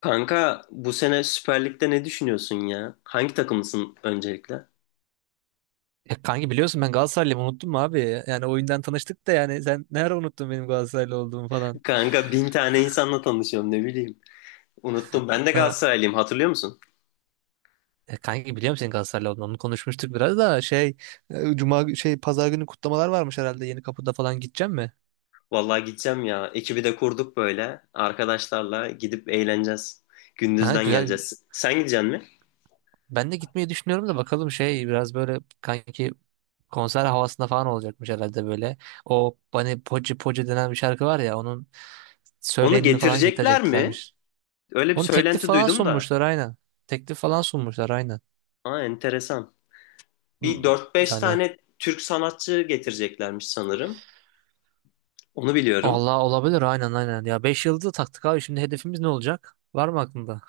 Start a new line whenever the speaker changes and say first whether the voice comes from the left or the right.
left: Kanka bu sene Süper Lig'de ne düşünüyorsun ya? Hangi takımlısın öncelikle?
right: Ya kanki biliyorsun ben Galatasaraylıyım unuttum mu abi? Yani oyundan tanıştık da yani sen ne ara unuttun benim Galatasaraylı olduğumu falan.
left: Kanka bin tane insanla tanışıyorum ne bileyim. Unuttum ben de
right: Ha.
left: Galatasaraylıyım hatırlıyor musun?
right: Kanki biliyorum senin Galatasaraylı olduğunu onu konuşmuştuk biraz da şey e, Cuma gü- şey Pazar günü kutlamalar varmış herhalde Yeni Kapı'da falan gideceğim mi?
left: Vallahi gideceğim ya. Ekibi de kurduk böyle. Arkadaşlarla gidip eğleneceğiz.
right: Ha,
left: Gündüzden
right: güzel
left: geleceğiz. Sen gideceksin mi?
right: ben de gitmeyi düşünüyorum da bakalım biraz böyle kanki konser havasında falan olacakmış herhalde böyle. O hani Poci Poci denen bir şarkı var ya onun
left: Onu
right: söyleyenini falan
left: getirecekler mi?
right: getireceklermiş.
left: Öyle bir
right: Onun teklif
left: söylenti
right: falan
left: duydum da.
right: sunmuşlar aynen. Teklif falan sunmuşlar aynen.
left: Aa, enteresan. Bir dört beş
right: Yani
left: tane Türk sanatçı getireceklermiş sanırım. Onu biliyorum.
right: Allah olabilir aynen aynen. Ya 5 yıldızı taktık abi şimdi hedefimiz ne olacak? Var mı aklında?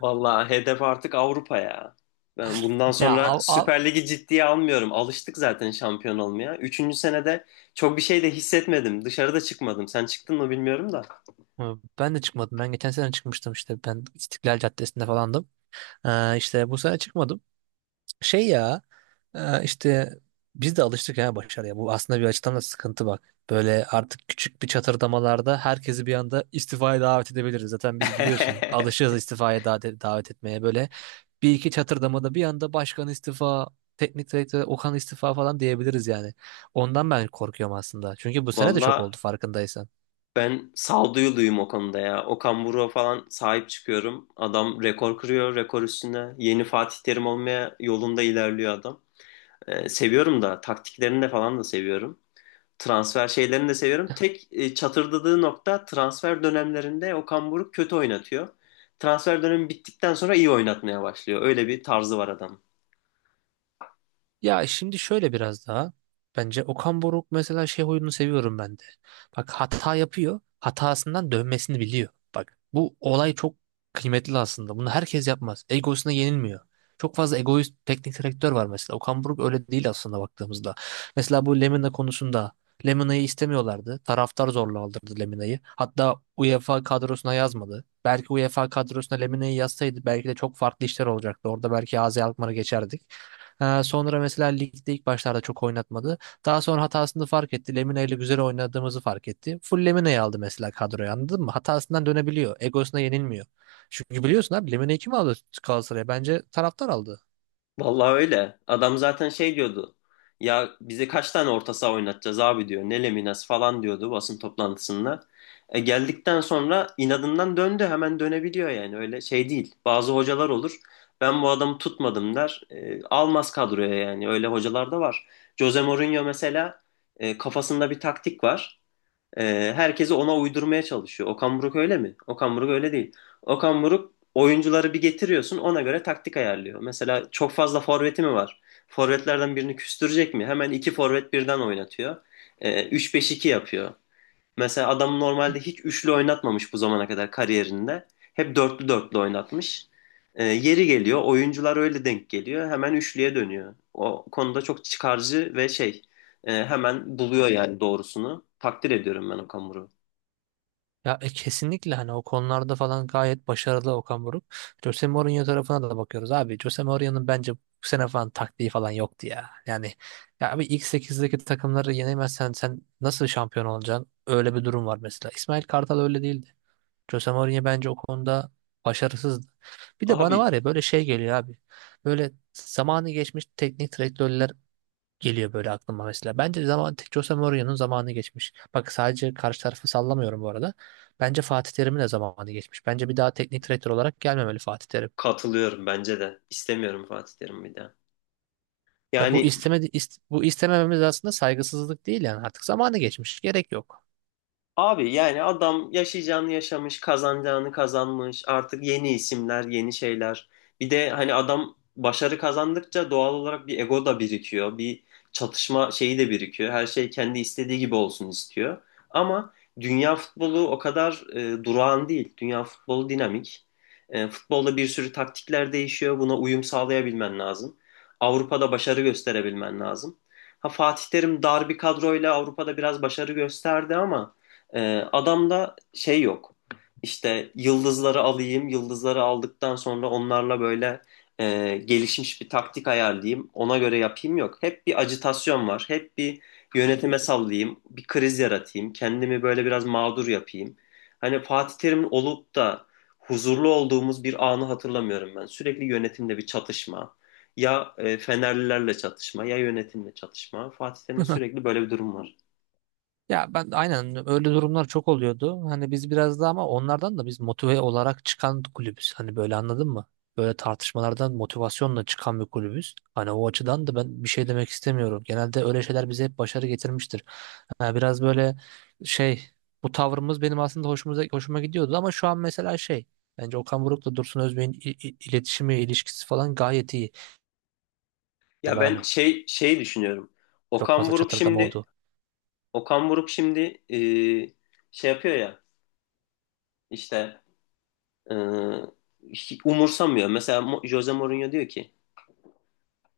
left: Vallahi hedef artık Avrupa ya. Ben bundan
right: Ya
left: sonra
right: av- av-
left: Süper Lig'i ciddiye almıyorum. Alıştık zaten şampiyon olmaya. Üçüncü senede çok bir şey de hissetmedim. Dışarıda çıkmadım. Sen çıktın mı bilmiyorum da.
right: hı, ben de çıkmadım. Ben geçen sene çıkmıştım işte. Ben İstiklal Caddesi'nde falandım. İşte bu sene çıkmadım. Ya, işte biz de alıştık ya başarıya. Bu aslında bir açıdan da sıkıntı bak. Böyle artık küçük bir çatırdamalarda herkesi bir anda istifaya davet edebiliriz. Zaten biz biliyorsun alışığız istifaya da davet etmeye böyle. Bir iki çatırdamada bir anda başkan istifa, teknik direktör Okan istifa falan diyebiliriz yani. Ondan ben korkuyorum aslında. Çünkü bu sene de çok
left: Valla
right: oldu farkındaysan.
left: ben sağduyuluyum o konuda ya. Okan Buruk'a falan sahip çıkıyorum. Adam rekor kırıyor, rekor üstüne. Yeni Fatih Terim olmaya yolunda ilerliyor adam. Seviyorum da taktiklerini de falan da seviyorum. Transfer şeylerini de seviyorum. Tek çatırdadığı nokta transfer dönemlerinde Okan Buruk kötü oynatıyor. Transfer dönemi bittikten sonra iyi oynatmaya başlıyor. Öyle bir tarzı var adam.
right: Ya şimdi şöyle biraz daha. Bence Okan Buruk mesela oyununu seviyorum ben de. Bak hata yapıyor. Hatasından dönmesini biliyor. Bak bu olay çok kıymetli aslında. Bunu herkes yapmaz. Egosuna yenilmiyor. Çok fazla egoist teknik direktör var mesela. Okan Buruk öyle değil aslında baktığımızda. Mesela bu Lemina konusunda Lemina'yı istemiyorlardı. Taraftar zorla aldırdı Lemina'yı. Hatta UEFA kadrosuna yazmadı. Belki UEFA kadrosuna Lemina'yı yazsaydı belki de çok farklı işler olacaktı. Orada belki AZ Alkmaar'a geçerdik. Sonra mesela ligde ilk başlarda çok oynatmadı. Daha sonra hatasını fark etti. Lemina ile güzel oynadığımızı fark etti. Full Lemina'yı aldı mesela kadroya anladın mı? Hatasından dönebiliyor. Egosuna yenilmiyor. Çünkü biliyorsun abi Lemina'yı kim aldı Galatasaray'a? Bence taraftar aldı.
left: Vallahi öyle. Adam zaten şey diyordu. Ya bize kaç tane orta saha oynatacağız abi diyor. Ne Leminas falan diyordu basın toplantısında. E geldikten sonra inadından döndü. Hemen dönebiliyor yani. Öyle şey değil. Bazı hocalar olur. Ben bu adamı tutmadım der. Almaz kadroya yani. Öyle hocalar da var. Jose Mourinho mesela kafasında bir taktik var. Herkesi ona uydurmaya çalışıyor. Okan Buruk öyle mi? Okan Buruk öyle değil. Okan Buruk oyuncuları bir getiriyorsun ona göre taktik ayarlıyor. Mesela çok fazla forveti mi var? Forvetlerden birini küstürecek mi? Hemen iki forvet birden oynatıyor. 3-5-2 yapıyor. Mesela adam normalde hiç üçlü oynatmamış bu zamana kadar kariyerinde. Hep dörtlü dörtlü oynatmış. Yeri geliyor, oyuncular öyle denk geliyor. Hemen üçlüye dönüyor. O konuda çok çıkarcı ve hemen buluyor yani doğrusunu. Takdir ediyorum ben Okamuru.
right: Ya kesinlikle hani o konularda falan gayet başarılı Okan Buruk. Jose Mourinho tarafına da bakıyoruz abi. Jose Mourinho'nun bence bu sene falan taktiği falan yoktu ya. Yani ya abi ilk 8'deki takımları yenemezsen sen nasıl şampiyon olacaksın? Öyle bir durum var mesela. İsmail Kartal öyle değildi. Jose Mourinho bence o konuda başarısızdı. Bir de bana
left: Abi
right: var ya böyle şey geliyor abi. Böyle zamanı geçmiş teknik direktörler geliyor böyle aklıma mesela. Bence Jose Mourinho'nun zamanı geçmiş. Bak sadece karşı tarafı sallamıyorum bu arada. Bence Fatih Terim'in de zamanı geçmiş. Bence bir daha teknik direktör olarak gelmemeli Fatih Terim.
left: katılıyorum bence de. İstemiyorum Fatih Terim bir daha.
right: Ya
left: Yani.
right: bu istemememiz aslında saygısızlık değil yani artık zamanı geçmiş. Gerek yok.
left: Abi, yani adam yaşayacağını yaşamış, kazanacağını kazanmış. Artık yeni isimler, yeni şeyler. Bir de hani adam başarı kazandıkça doğal olarak bir ego da birikiyor. Bir çatışma şeyi de birikiyor. Her şey kendi istediği gibi olsun istiyor. Ama dünya futbolu o kadar durağan değil. Dünya futbolu dinamik. Futbolda bir sürü taktikler değişiyor. Buna uyum sağlayabilmen lazım. Avrupa'da başarı gösterebilmen lazım. Ha Fatih Terim dar bir kadroyla Avrupa'da biraz başarı gösterdi ama ee, adamda şey yok. İşte yıldızları alayım, yıldızları aldıktan sonra onlarla böyle gelişmiş bir taktik ayarlayayım, ona göre yapayım yok. Hep bir acitasyon var, hep bir yönetime sallayayım, bir kriz yaratayım, kendimi böyle biraz mağdur yapayım. Hani Fatih Terim'in olup da huzurlu olduğumuz bir anı hatırlamıyorum ben. Sürekli yönetimde bir çatışma. Ya Fenerlilerle çatışma, ya yönetimle çatışma. Fatih Terim'de sürekli böyle bir durum var.
right: Ya ben aynen öyle durumlar çok oluyordu. Hani biz biraz daha ama onlardan da biz motive olarak çıkan kulübüz. Hani böyle anladın mı? Böyle tartışmalardan motivasyonla çıkan bir kulübüz. Hani o açıdan da ben bir şey demek istemiyorum. Genelde öyle şeyler bize hep başarı getirmiştir. Ha, biraz böyle şey bu tavrımız benim aslında hoşuma gidiyordu ama şu an mesela bence Okan Buruk'la Dursun Özbek'in iletişimi, ilişkisi falan gayet iyi.
left: Ya
right: Diyorlar
left: ben
right: hani
left: şey düşünüyorum.
right: çok
left: Okan
right: fazla
left: Buruk
right: çatırdam
left: şimdi
right: oldu.
left: Okan Buruk şimdi e, şey yapıyor ya işte e, hiç umursamıyor. Mesela Jose Mourinho diyor ki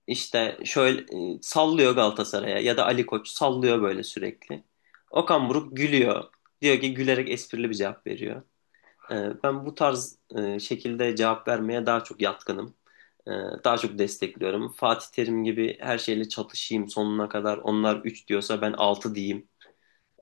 left: işte şöyle sallıyor Galatasaray'a ya da Ali Koç sallıyor böyle sürekli. Okan Buruk gülüyor. Diyor ki gülerek esprili bir cevap veriyor. Ben bu tarz şekilde cevap vermeye daha çok yatkınım. Ee, Daha çok destekliyorum. Fatih Terim gibi her şeyle çatışayım sonuna kadar. Onlar 3 diyorsa ben 6 diyeyim.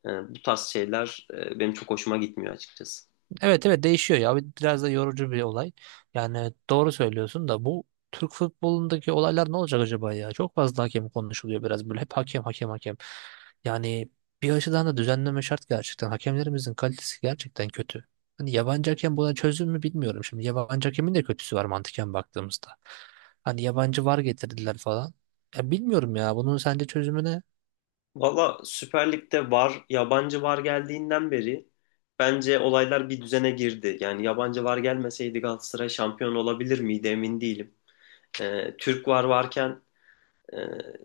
left: Ee, Bu tarz şeyler benim çok hoşuma gitmiyor açıkçası.
right: Evet evet değişiyor ya. Biraz da yorucu bir olay. Yani doğru söylüyorsun da bu Türk futbolundaki olaylar ne olacak acaba ya? Çok fazla hakem konuşuluyor biraz böyle. Hep hakem hakem hakem. Yani bir açıdan da düzenleme şart gerçekten. Hakemlerimizin kalitesi gerçekten kötü. Hani yabancı hakem buna çözüm mü bilmiyorum. Şimdi yabancı hakemin de kötüsü var mantıken baktığımızda. Hani yabancı var getirdiler falan. Ya bilmiyorum ya bunun sence çözümü ne?
left: Valla Süper Lig'de VAR, yabancı VAR geldiğinden beri bence olaylar bir düzene girdi. Yani yabancı VAR gelmeseydi Galatasaray şampiyon olabilir miydi emin değilim. Türk VAR varken E,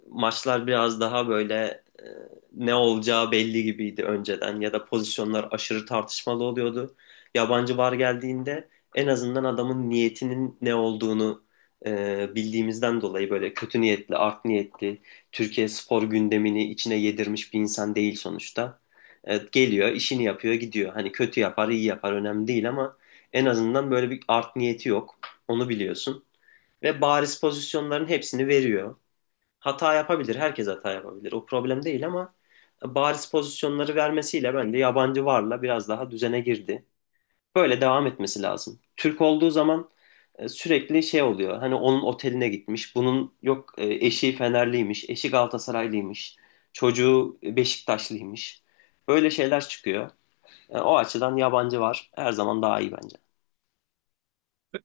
left: maçlar biraz daha böyle e, ne olacağı belli gibiydi önceden ya da pozisyonlar aşırı tartışmalı oluyordu. Yabancı VAR geldiğinde en azından adamın niyetinin ne olduğunu bildiğimizden dolayı böyle kötü niyetli, art niyetli, Türkiye spor gündemini içine yedirmiş bir insan değil sonuçta. Geliyor, işini yapıyor, gidiyor. Hani kötü yapar, iyi yapar önemli değil ama en azından böyle bir art niyeti yok. Onu biliyorsun. Ve bariz pozisyonların hepsini veriyor. Hata yapabilir. Herkes hata yapabilir. O problem değil ama bariz pozisyonları vermesiyle bence yabancı varla biraz daha düzene girdi. Böyle devam etmesi lazım. Türk olduğu zaman sürekli şey oluyor. Hani onun oteline gitmiş. Bunun yok eşi Fenerliymiş, eşi Galatasaraylıymış, çocuğu Beşiktaşlıymış. Böyle şeyler çıkıyor. O açıdan yabancı var. Her zaman daha iyi bence.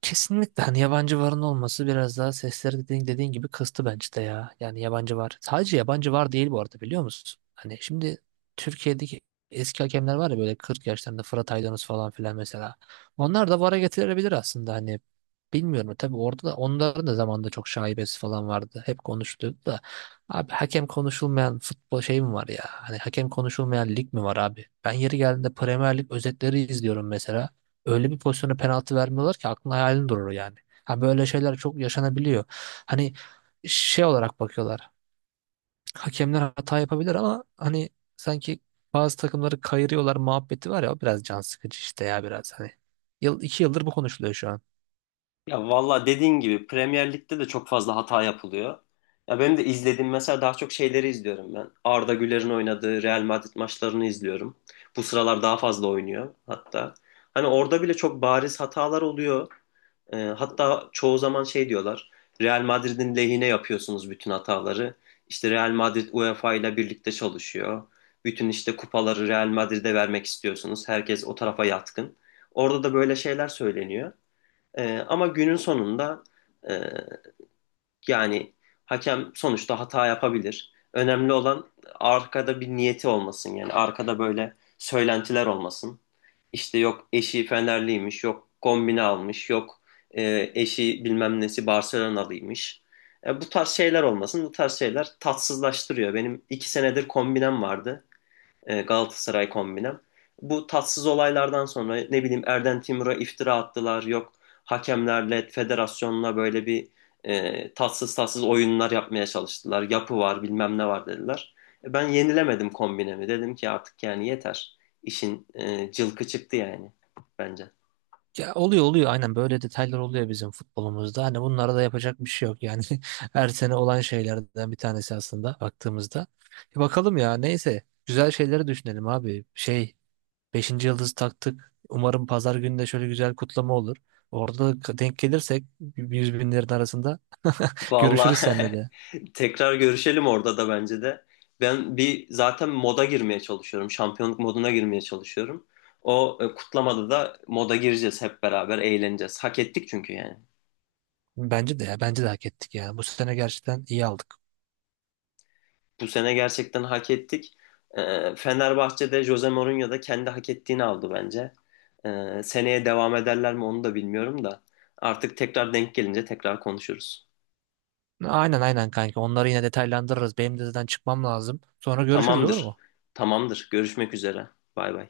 right: Kesinlikle hani yabancı varın olması biraz daha sesleri dediğin gibi kıstı bence de ya. Yani yabancı var. Sadece yabancı var değil bu arada biliyor musun? Hani şimdi Türkiye'deki eski hakemler var ya böyle 40 yaşlarında Fırat Aydınus falan filan mesela. Onlar da VAR'a getirilebilir aslında hani. Bilmiyorum tabii orada da onların da zamanında çok şaibesi falan vardı. Hep konuşuluyordu da. Abi hakem konuşulmayan futbol şey mi var ya? Hani hakem konuşulmayan lig mi var abi? Ben yeri geldiğinde Premier Lig özetleri izliyorum mesela öyle bir pozisyona penaltı vermiyorlar ki aklın hayalin durur yani. Ha böyle şeyler çok yaşanabiliyor. Hani şey olarak bakıyorlar. Hakemler hata yapabilir ama hani sanki bazı takımları kayırıyorlar muhabbeti var ya o biraz can sıkıcı işte ya biraz hani. 2 yıldır bu konuşuluyor şu an.
left: Ya valla dediğin gibi Premier Lig'de de çok fazla hata yapılıyor. Ya benim de izlediğim mesela daha çok şeyleri izliyorum ben. Arda Güler'in oynadığı Real Madrid maçlarını izliyorum. Bu sıralar daha fazla oynuyor hatta. Hani orada bile çok bariz hatalar oluyor. Hatta çoğu zaman şey diyorlar. Real Madrid'in lehine yapıyorsunuz bütün hataları. İşte Real Madrid UEFA ile birlikte çalışıyor. Bütün işte kupaları Real Madrid'e vermek istiyorsunuz. Herkes o tarafa yatkın. Orada da böyle şeyler söyleniyor. Ama günün sonunda e, yani hakem sonuçta hata yapabilir. Önemli olan arkada bir niyeti olmasın. Yani arkada böyle söylentiler olmasın. İşte yok eşi Fenerliymiş, yok kombine almış, yok eşi bilmem nesi Barcelonalıymış. Bu tarz şeyler olmasın. Bu tarz şeyler tatsızlaştırıyor. Benim 2 senedir kombinem vardı Galatasaray kombinem. Bu tatsız olaylardan sonra ne bileyim Erden Timur'a iftira attılar. Yok hakemlerle, federasyonla böyle bir tatsız tatsız oyunlar yapmaya çalıştılar. Yapı var, bilmem ne var dediler. Ben yenilemedim kombinemi. Dedim ki artık yani yeter. İşin cılkı çıktı yani bence.
right: Ya oluyor oluyor aynen böyle detaylar oluyor bizim futbolumuzda. Hani bunlara da yapacak bir şey yok yani. Her sene olan şeylerden bir tanesi aslında baktığımızda. Bakalım ya neyse güzel şeyleri düşünelim abi. Beşinci yıldızı taktık. Umarım pazar günü de şöyle güzel kutlama olur. Orada da denk gelirsek yüz binlerin arasında görüşürüz
left: Vallahi
right: seninle de.
left: tekrar görüşelim orada da bence de. Ben bir zaten moda girmeye çalışıyorum. Şampiyonluk moduna girmeye çalışıyorum. O kutlamada da moda gireceğiz hep beraber eğleneceğiz. Hak ettik çünkü yani.
right: Bence de ya bence de hak ettik ya. Bu sene gerçekten iyi aldık.
left: Bu sene gerçekten hak ettik. Fenerbahçe'de Jose Mourinho da kendi hak ettiğini aldı bence. Seneye devam ederler mi onu da bilmiyorum da. Artık tekrar denk gelince tekrar konuşuruz.
right: Aynen aynen kanka. Onları yine detaylandırırız. Benim de zaten çıkmam lazım. Sonra görüşürüz olur
left: Tamamdır.
right: mu?
left: Tamamdır. Görüşmek üzere. Bay bay.